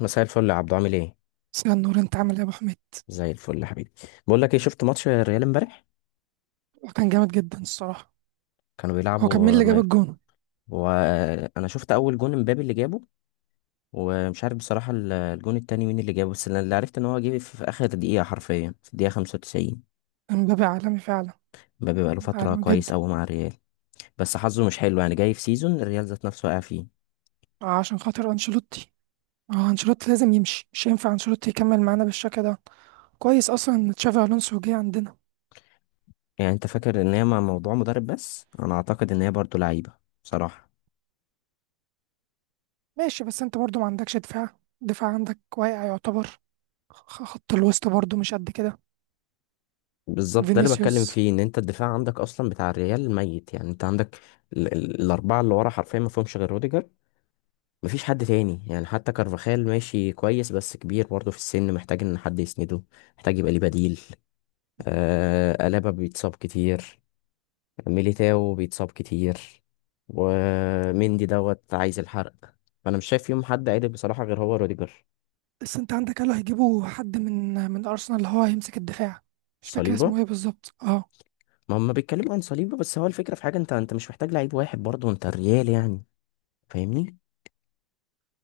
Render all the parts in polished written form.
مساء الفل يا عبدو، عامل ايه؟ مساء النور، انت عامل ايه يا ابو حميد؟ زي الفل يا حبيبي. بقول لك ايه، شفت ماتش الريال امبارح؟ هو كان جامد جدا الصراحه. كانوا هو كان مين بيلعبوا اللي جاب مايوركا. الجون؟ وانا شفت اول جون امبابي اللي جابه، ومش عارف بصراحة الجون التاني مين اللي جابه، بس أنا اللي عرفت ان هو جه في اخر دقيقة، حرفيا في الدقيقة 95. امبابي عالمي فعلا. امبابي بقاله فترة عالمي كويس جدا. قوي مع الريال، بس حظه مش حلو، يعني جاي في سيزون الريال ذات نفسه واقع فيه. آه، عشان خاطر انشيلوتي. اه انشيلوتي لازم يمشي، مش ينفع انشيلوتي يكمل معانا بالشكل ده. كويس اصلا ان تشافي الونسو جه عندنا. يعني انت فاكر ان هي مع موضوع مدرب، بس انا اعتقد ان هي برضه لعيبة بصراحة. ماشي بس انت برضو ما عندكش دفاع. الدفاع عندك واقع يعتبر. خط الوسط برضو مش قد كده. بالظبط ده اللي بتكلم فينيسيوس. فيه، ان انت الدفاع عندك اصلا بتاع الريال ميت. يعني انت عندك الاربعه اللي ورا حرفيا ما فيهمش غير روديجر. مفيش حد تاني، يعني حتى كارفاخال ماشي كويس بس كبير برضه في السن، محتاج ان حد يسنده، محتاج يبقى ليه بديل. آه الابا بيتصاب كتير، ميليتاو بيتصاب كتير، ومندي دوت عايز الحرق. فانا مش شايف فيهم حد عادل بصراحه غير هو روديجر. بس انت عندك قالوا هيجيبوا حد من ارسنال اللي هو هيمسك الدفاع. مش فاكر صليبه. اسمه ايه بالظبط، اه. ما هم بيتكلموا عن صليبه، بس هو الفكره في حاجه، انت مش محتاج لعيب واحد برضه، انت الريال يعني. فاهمني؟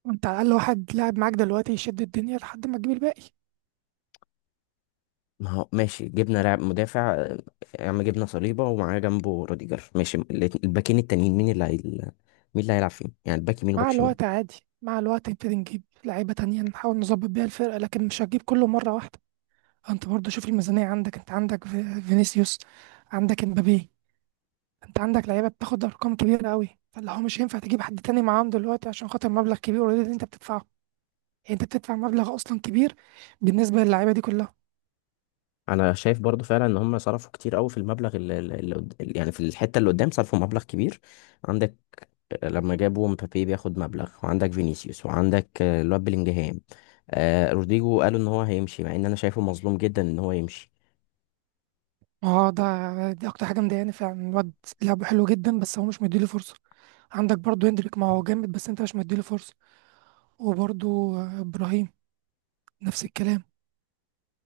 انت على الاقل واحد لاعب معاك دلوقتي يشد الدنيا لحد ما تجيب الباقي. ما هو ماشي، جبنا لاعب مدافع، يا عم جبنا صليبة ومعاه جنبه روديجر، ماشي، الباكين التانيين مين اللي هي... مين اللي هيلعب فيهم، يعني الباك يمين وباك مع شمال؟ الوقت عادي. مع الوقت نبتدي نجيب لعيبة تانية نحاول نظبط بيها الفرقة، لكن مش هتجيب كله مرة واحدة. انت برضو شوف الميزانية عندك. انت عندك فينيسيوس، عندك امبابي. انت عندك لعيبة بتاخد ارقام كبيرة قوي، فاللي هو مش هينفع تجيب حد تاني معاهم دلوقتي عشان خاطر مبلغ كبير اوريدي اللي انت بتدفعه. يعني انت بتدفع مبلغ اصلا كبير بالنسبة للعيبة دي كلها. انا شايف برضو فعلا ان هم صرفوا كتير قوي في المبلغ اللي يعني في الحتة اللي قدام صرفوا مبلغ كبير. عندك، لما جابوا مبابي بياخد مبلغ، وعندك فينيسيوس، وعندك الواد بلينجهام. روديجو قالوا ان هو هيمشي، مع ان انا شايفه مظلوم جدا ان هو يمشي. اه ده دي اكتر حاجة مضايقاني فعلا. الواد لعبه حلو جدا بس هو مش مديله فرصة. عندك برضو هندريك، ما هو جامد بس انت مش مديله فرصة. وبرضو ابراهيم، نفس الكلام.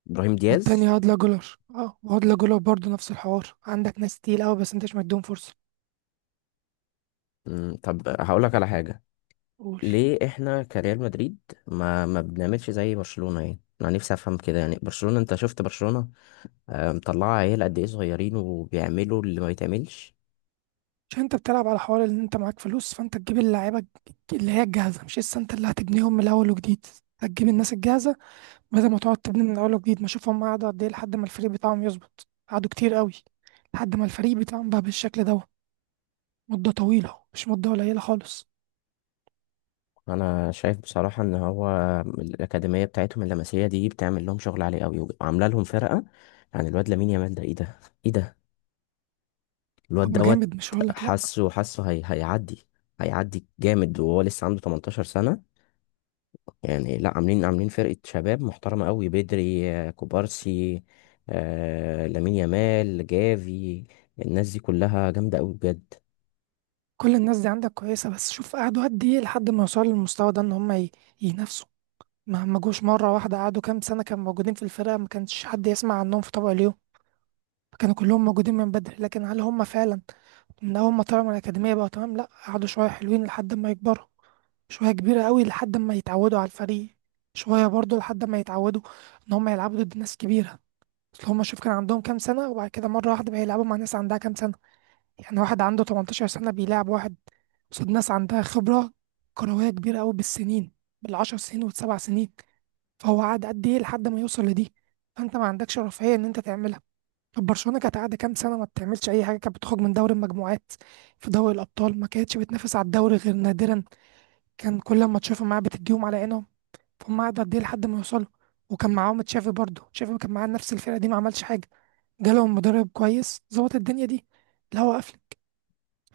ابراهيم دياز. والتانية هادلة جولر، اه وهادلة جولر برضه نفس الحوار. عندك ناس تقيل قوي بس انت مش مديهم فرصة. طب هقول لك على حاجة. قول. ليه احنا كريال مدريد ما بنعملش زي برشلونة؟ يعني انا نفسي افهم كده، يعني برشلونة، انت شفت برشلونة، مطلعة عيال قد ايه صغيرين وبيعملوا اللي ما بيتعملش. عشان انت بتلعب على حوار ان انت معاك فلوس، فانت تجيب اللعيبة اللي هي الجاهزة، مش لسه انت اللي هتبنيهم من الاول وجديد. هتجيب الناس الجاهزة بدل ما تقعد تبني من الاول وجديد. ما اشوف هم قعدوا قد ايه لحد ما الفريق بتاعهم يظبط. قعدوا كتير قوي لحد ما الفريق بتاعهم بقى بالشكل ده. مدة طويلة، مش مدة قليلة خالص. انا شايف بصراحة ان هو الاكاديمية بتاعتهم اللمسية دي بتعمل لهم شغل عالي قوي وعاملة لهم فرقة. يعني الواد لامين يامال ده، ايه ده؟ ايه ده؟ الواد هو دوت. جامد، مش هقولك لأ. حاسه حاسه هي... هيعدي، هيعدي جامد، وهو لسه عنده 18 سنة. يعني لا، عاملين عاملين فرقة شباب محترمة قوي بدري، كوبارسي، آه لامين يامال، جافي، الناس دي كلها جامدة قوي بجد. كل الناس دي عندك كويسة، بس شوف قعدوا قد ايه لحد ما يوصلوا للمستوى ده، ان هم ينافسوا. ما جوش مرة واحدة. قعدوا كام سنة كانوا موجودين في الفرقة، ما كانش حد يسمع عنهم في طبق اليوم. كانوا كلهم موجودين من بدري، لكن هل هم فعلا من أول ما طلعوا من الأكاديمية بقوا تمام؟ لأ، قعدوا شوية حلوين لحد ما يكبروا. شوية كبيرة قوي لحد ما يتعودوا على الفريق. شوية برضو لحد ما يتعودوا إن هم يلعبوا ضد ناس كبيرة. أصل هم شوف كان عندهم كام سنة، وبعد كده مرة واحدة بقى يلعبوا مع ناس عندها كام سنة. يعني واحد عنده 18 سنة بيلعب واحد قصاد ناس عندها خبرة كروية كبيرة قوي بالسنين، بالعشر سنين والسبع سنين. فهو قعد قد ايه لحد ما يوصل لدي. فانت ما عندكش رفاهيه ان انت تعملها. طب برشلونه كانت قاعده كام سنه ما بتعملش اي حاجه، كانت بتخرج من دوري المجموعات في دوري الابطال. ما كانتش بتنافس على الدوري غير نادرا. كان كل ما تشوفهم معاه بتديهم على عينهم. فهم قعدوا قد ايه لحد ما يوصلوا. وكان معاهم تشافي برضه، تشافي كان معاه نفس الفرقه دي ما عملش حاجه. جالهم مدرب كويس ظبط الدنيا دي. الهوا قفل.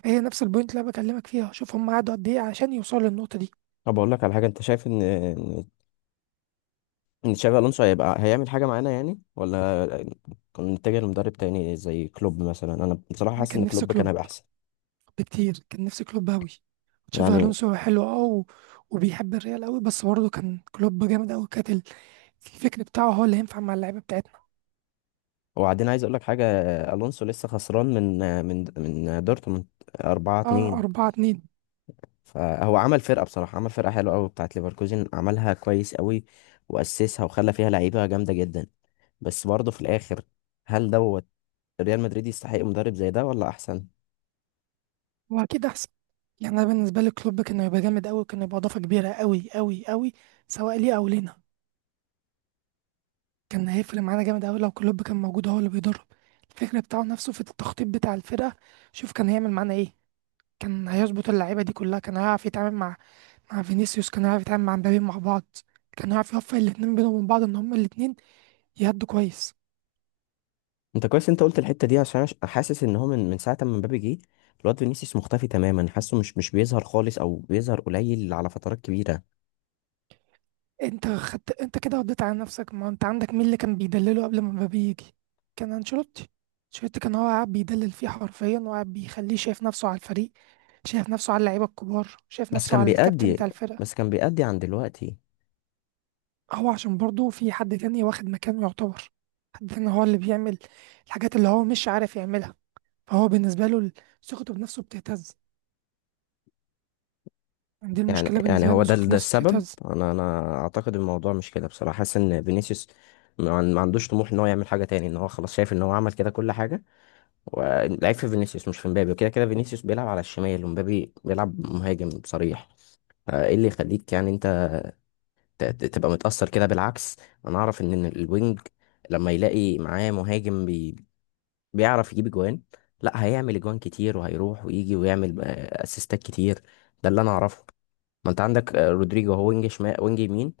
هي نفس البوينت اللي انا بكلمك فيها. شوف هم قعدوا قد ايه عشان يوصلوا للنقطه دي. طب اقول لك على حاجه، انت شايف ان إن تشابي الونسو هيبقى هيعمل حاجه معانا يعني، ولا كنا نتجه لمدرب تاني زي كلوب مثلا؟ انا بصراحه انا حاسس كان ان نفسي كلوب كان كلوب هيبقى احسن بكتير، كان نفسي كلوب أوي. تشافي يعني. ألونسو حلو، وبيحب الريال أوي، بس برضه كان كلوب جامد أوي. كانت الفكر بتاعه هو اللي ينفع مع اللعيبة بتاعتنا. وبعدين عايز اقول لك حاجه، الونسو لسه خسران من من دورتموند 4 أه، 2 أربعة اتنين. فهو عمل فرقه بصراحه، عمل فرقه حلوه قوي بتاعت ليفركوزن، عملها كويس قوي، واسسها وخلى فيها لعيبه جامده جدا. بس برضه في الاخر، هل دوت ريال مدريد يستحق مدرب زي ده ولا احسن؟ هو أكيد أحسن. يعني أنا بالنسبة لي كلوب كان هيبقى جامد أوي، كان هيبقى إضافة كبيرة أوي أوي أوي، سواء ليه أو لينا. كان هيفرق معانا جامد أوي لو كلوب كان موجود هو اللي بيدرب. الفكر بتاعه نفسه في التخطيط بتاع الفرقة. شوف كان هيعمل معانا إيه. كان هيظبط اللعيبه دي كلها. كان هيعرف يتعامل مع مع فينيسيوس، كان هيعرف يتعامل مع مبابي مع بعض. كان هيعرف يوفق الاتنين بينهم وبين بعض ان هما الاتنين يهدوا كويس. انت كويس انت قلت الحته دي، عشان أنا حاسس ان هو من ساعه ما مبابي جه، الواد فينيسيوس مختفي تماما، حاسه مش بيظهر خالص، او بيظهر قليل على فترات كبيره. انت خدت انت كده رديت على نفسك. ما انت عندك مين اللي كان بيدلله قبل ما مبابي يجي؟ كان انشيلوتي. انشيلوتي كان هو قاعد بيدلل فيه حرفيا، وقاعد بيخليه شايف نفسه على الفريق، شايف نفسه على اللعيبه الكبار، شايف بس نفسه كان على الكابتن بيأدي، بتاع الفرقه. بس كان بيأدي عن دلوقتي. هو عشان برضه في حد تاني واخد مكانه يعتبر، حد تاني هو اللي بيعمل الحاجات اللي هو مش عارف يعملها. فهو بالنسبة له ثقته بنفسه بتهتز. يعني دي يعني المشكلة يعني بالنسبة له، هو إن ده ثقته ده بنفسه السبب. بتهتز. انا اعتقد الموضوع مش كده، بصراحه حاسس ان فينيسيوس ما عندوش طموح ان هو يعمل حاجه تاني، ان هو خلاص شايف ان هو عمل كده كل حاجه. والعيب في فينيسيوس مش في مبابي، وكده كده فينيسيوس بيلعب على الشمال ومبابي بيلعب مهاجم صريح. فايه اللي يخليك يعني انت تبقى متاثر كده؟ بالعكس، انا اعرف ان إن الوينج لما يلاقي معاه مهاجم بي بيعرف يجيب اجوان، لا هيعمل اجوان كتير وهيروح ويجي ويعمل اسيستات كتير. ده اللي انا اعرفه. ما انت عندك رودريجو هو وينج شمال وينج يمين،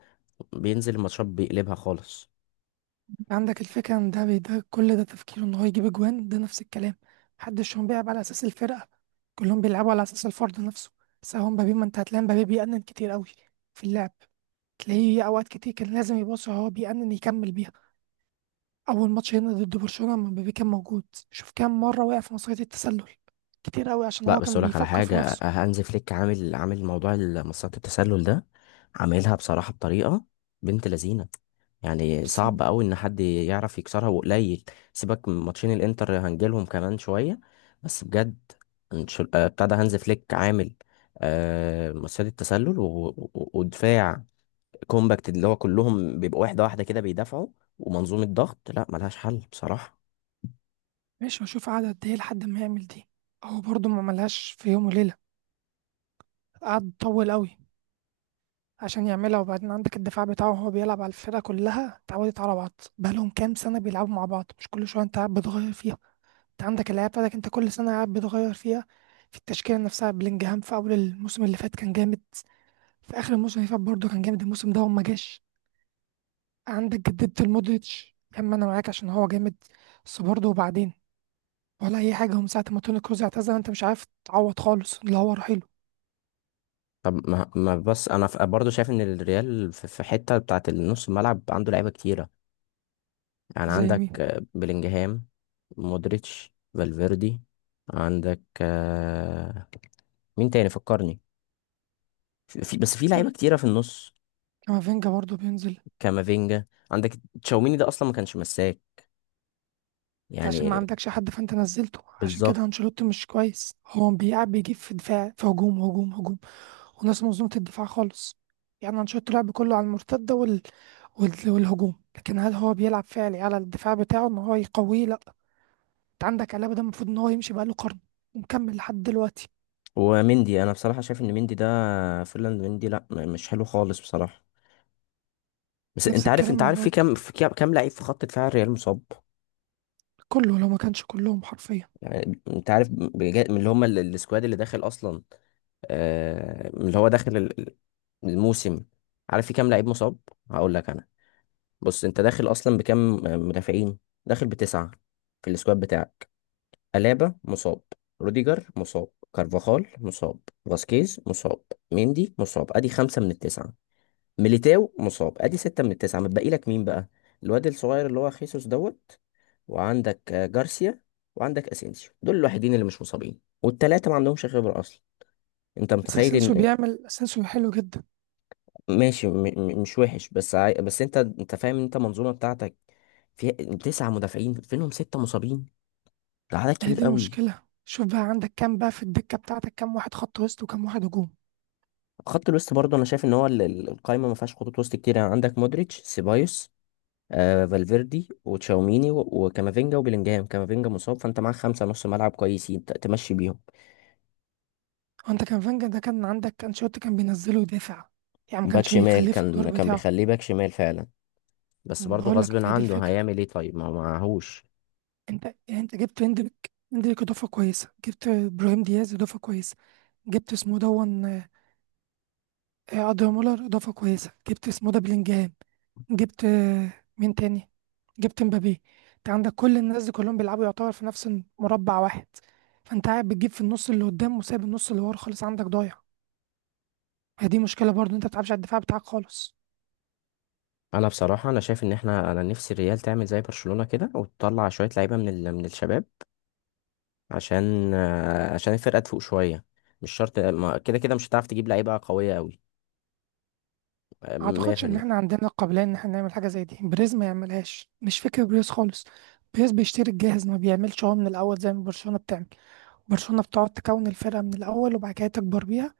بينزل الماتشات بيقلبها خالص. يعني عندك الفكرة إن ده كل ده تفكيره إن هو يجيب أجوان، ده نفس الكلام. محدش هم بيلعب على أساس الفرقة، كلهم بيلعبوا على أساس الفرد نفسه. بس هو مبابي ما أنت هتلاقي مبابي بيأنن كتير قوي في اللعب. تلاقيه أوقات كتير كان لازم يبص، هو بيأنن يكمل بيها. أول ماتش هنا ضد برشلونة لما مبابي كان موجود، شوف كام مرة وقع في مصيدة التسلل، كتير قوي، عشان لا هو بس كان اقول لك على بيفكر في حاجه، نفسه. هانز فليك عامل، عامل موضوع مصيدة التسلل ده عاملها بصراحه بطريقه بنت لذينه، يعني بس صعب قوي ان حد يعرف يكسرها وقليل. سيبك من ماتشين الانتر، هنجيلهم كمان شويه، بس بجد بتاع ده، هانز فليك عامل مصيدة التسلل ودفاع كومباكت، اللي هو كلهم بيبقوا واحدة واحدة كده بيدافعوا، ومنظومة ضغط، لا ملهاش حل بصراحة. ماشي هشوف قعد قد ايه لحد ما يعمل دي. هو برضه ما عملهاش في يوم وليلة، قعد طول قوي عشان يعملها. وبعدين عندك الدفاع بتاعه، هو بيلعب على الفرقة كلها اتعودت على بعض. بقالهم كام سنة بيلعبوا مع بعض، مش كل شوية انت قاعد بتغير فيها. انت عندك اللعيبة بتاعتك انت كل سنة قاعد بتغير فيها، في التشكيلة نفسها. بلينجهام في أول الموسم اللي فات كان جامد، في آخر الموسم اللي فات برضه كان جامد، الموسم ده هو ما جاش. عندك جددت المودريتش، كم أنا معاك عشان هو جامد، بس برضه وبعدين ولا أي حاجة هم ساعة ما توني كروز اعتزل، انت مش عارف تعوض خالص اللي هو رحيله. طب ما بس انا برضو شايف ان الريال في حتة بتاعت النص الملعب عنده لعيبة كتيرة. يعني زي عندك مين؟ بلينجهام، مودريتش، فالفيردي، عندك مين تاني فكرني، بس في لعيبة كار- كتيرة في النص. كامافينجا برضو بينزل. كامافينجا عندك، تشاوميني ده اصلا ما كانش مساك انت عشان ما يعني. عندكش حد فانت نزلته. عشان بالظبط. كده انشيلوتي مش كويس، هو بيلعب بيجيب في دفاع، في هجوم، هجوم، هجوم، وناس منظومة الدفاع خالص. يعني انشيلوتي لعب كله على المرتدة والهجوم، لكن هل هو بيلعب فعلي على الدفاع بتاعه ان هو يقويه؟ لا. انت عندك علابة ده المفروض ان هو يمشي بقاله قرن، ومكمل لحد دلوقتي. ومندي، انا بصراحة شايف ان مندي ده، فيرلاند مندي لا مش حلو خالص بصراحة. بس انت نفس عارف، انت الكلام عارف في كام، برضه، في كام لعيب في خط دفاع الريال مصاب؟ كله لو ما كانش كلهم حرفيا. يعني انت عارف من اللي هم السكواد اللي داخل اصلا، آه من اللي هو داخل الموسم؟ عارف في كام لعيب مصاب؟ هقول لك انا. بص، انت داخل اصلا بكام مدافعين؟ داخل بتسعة في السكواد بتاعك. ألابا مصاب، روديجر مصاب، كارفاخال مصاب، فاسكيز مصاب، ميندي مصاب، ادي خمسة من التسعة. ميليتاو مصاب، ادي ستة من التسعة، متبقي لك مين بقى؟ الواد الصغير اللي هو خيسوس دوت، وعندك جارسيا، وعندك اسينسيو. دول الوحيدين اللي مش مصابين، والتلاتة ما عندهمش خبرة اصلا. انت بس متخيل اسينسيو ان... بيعمل، اسينسيو حلو جدا. ماشي مش وحش بس بس انت، انت فاهم ان انت المنظومة بتاعتك فيها تسعة مدافعين فينهم ستة مصابين؟ ده عدد هي كبير دي قوي. المشكلة. شوف بقى عندك كام بقى في الدكة بتاعتك، كام واحد خط وسط وكام واحد هجوم. خط الوسط برضه انا شايف ان هو القايمة ما فيهاش خطوط وسط كتير، يعني عندك مودريتش، سيبايوس، آه فالفيردي، وتشاوميني، وكامافينجا، وبيلينجهام. كامافينجا مصاب، فانت معاك خمسة نص ملعب كويسين تمشي بيهم. هو انت كان فانجا ده كان عندك كان شوت كان بينزله يدافع، يعني ما باك كانش شمال، بيخليه في الدور كان كان بتاعه. بيخليه باك شمال فعلا، بس برضه بقول غصب لك هي دي عنه الفكرة. هيعمل ايه، طيب ما هو معهوش. انت يعني انت جبت اندريك، اندريك اضافة كويسة. جبت ابراهيم دياز اضافة كويسة. جبت اسمه دون ادريان مولر اضافة كويسة. جبت اسمه ده بلينجهام. جبت مين تاني. جبت مبابي. انت عندك كل الناس دي كلهم بيلعبوا يعتبر في نفس مربع واحد. فانت قاعد بتجيب في النص اللي قدام، وسايب النص اللي ورا خالص، عندك ضايع. هي دي مشكله برضو، انت ما بتلعبش على الدفاع بتاعك خالص. انا بصراحة انا شايف ان احنا، انا نفسي الريال تعمل زي برشلونة كده وتطلع شوية لعيبة من ال... من الشباب، عشان عشان الفرقة تفوق شوية. مش شرط، كده كده مش هتعرف تجيب لعيبة قوية قوي ما اعتقدش ان 100%. احنا عندنا القابليه ان احنا نعمل حاجه زي دي. بريز ما يعملهاش، مش فكره بريز خالص. بريز بيشتري الجاهز، ما بيعملش هو من الاول زي ما برشلونه بتعمل. برشلونة بتقعد تكون الفرقة من الأول وبعد كده تكبر بيها.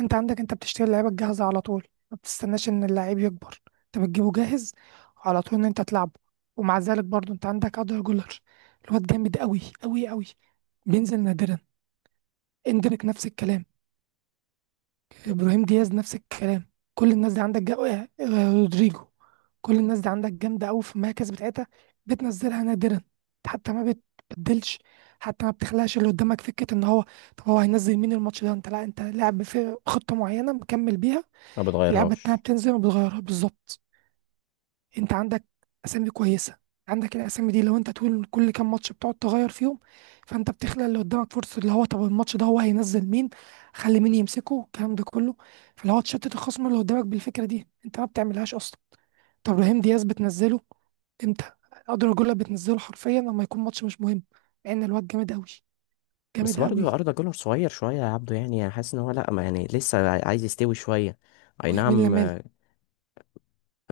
أنت عندك أنت بتشتري اللعيبة الجاهزة على طول، ما بتستناش إن اللعيب يكبر، أنت بتجيبه جاهز على طول إن أنت تلعبه. ومع ذلك برضو أنت عندك أدر جولر، الواد جامد أوي أوي أوي، بينزل نادرا. اندريك نفس الكلام. ابراهيم دياز نفس الكلام. كل الناس دي عندك جا... آه، آه، رودريجو، كل الناس دي عندك جامده قوي في المراكز بتاعتها، بتنزلها نادرا. حتى ما بتبدلش، حتى ما بتخلقش اللي قدامك فكره ان هو طب هو هينزل مين الماتش ده. انت لا، انت لاعب في خطه معينه مكمل بيها، ما اللعبه التانيه بتغيرهاش. بتنزل ما بتغيرها. بالظبط. انت عندك اسامي كويسه، عندك الاسامي دي لو انت طول كل كام ماتش بتقعد تغير فيهم، فانت بتخلق اللي قدامك فرصه اللي هو طب الماتش ده هو هينزل مين، خلي مين يمسكه، الكلام ده كله. فاللي هو تشتت الخصم اللي قدامك بالفكره دي انت ما بتعملهاش اصلا. طب ابراهيم دياز بتنزله امتى؟ اقدر اقول لك بتنزله حرفيا لما يكون ماتش مش مهم، مع ان الواد جامد قوي، بس جامد برضه قوي. أردا جولر صغير شوية يا عبده، يعني أنا حاسس إن هو لأ، ما يعني لسه عايز يستوي شوية. أي ويمين نعم لمال.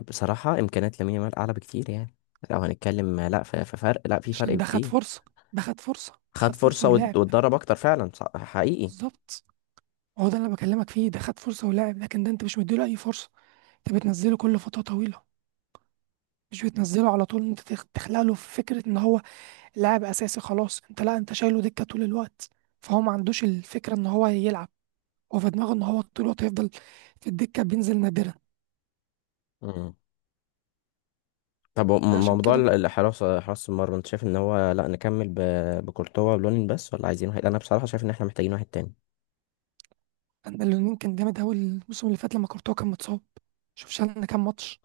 بصراحة إمكانيات لامين يامال أعلى بكتير يعني، لو هنتكلم لأ في فرق، لأ في فرق عشان ده خد بكتير. فرصه، ده خد فرصه. خد خد فرصه فرصة ولعب. واتدرب أكتر فعلا، حقيقي. بالظبط، هو ده اللي انا بكلمك فيه. ده خد فرصه ولعب، لكن ده انت مش مديله اي فرصه. انت بتنزله كل فترة طويلة، مش بتنزله على طول انت تخلق له فكرة ان هو لاعب اساسي خلاص. انت لا، انت شايله دكة طول الوقت. فهو ما عندوش الفكرة ان هو يلعب، هو في دماغه ان هو طول الوقت هيفضل في الدكة، بينزل نادرا. مم. طب عشان موضوع كده. الحراسة، حراسة، حراسة المرمى، أنت شايف إن هو لأ نكمل بكورتوا ولونين بس، ولا عايزين واحد؟ أنا بصراحة شايف إن إحنا محتاجين واحد تاني. انا اللي كان جامد اوي الموسم اللي فات لما كورتوا كان متصاب، شوف شالنا كام ماتش،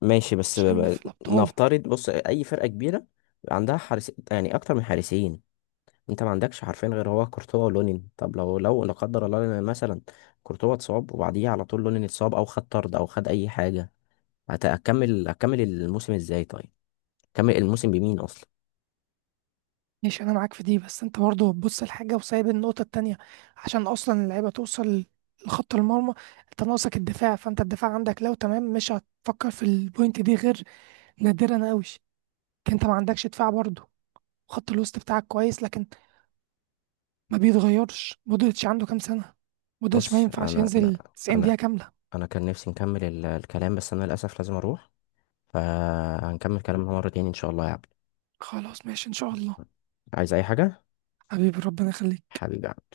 ماشي بس شالنا في الابطال. نفترض، بص أي فرقة كبيرة عندها حارس، يعني أكتر من حارسين، انت ما عندكش حرفين غير هو كورتوا ولونين. طب لو لو لا قدر الله لنا مثلا كورتوا اتصاب، وبعديه على طول لونين اتصاب، او خد طرد او خد اي حاجه، هتكمل، هتكمل الموسم ازاي طيب؟ هتكمل الموسم بمين اصلا؟ ماشي انا معاك في دي، بس انت برضه بتبص الحاجه وسايب النقطه التانية. عشان اصلا اللعيبه توصل لخط المرمى انت ناقصك الدفاع، فانت الدفاع عندك لو تمام مش هتفكر في البوينت دي غير نادرا قوي. انت ما عندكش دفاع برضه. خط الوسط بتاعك كويس، لكن ما بيتغيرش. مودريتش عنده كام سنه؟ مودريتش ما بص، ينفعش انا انا ينزل 90 انا دقيقه كامله. انا كان نفسي نكمل الكلام، بس انا للاسف لازم اروح، فهنكمل كلامنا مره تاني ان شاء الله يا عبد. خلاص ماشي ان شاء الله. عايز اي حاجه؟ حبيبي ربنا يخليك. حبيبي يا عبد.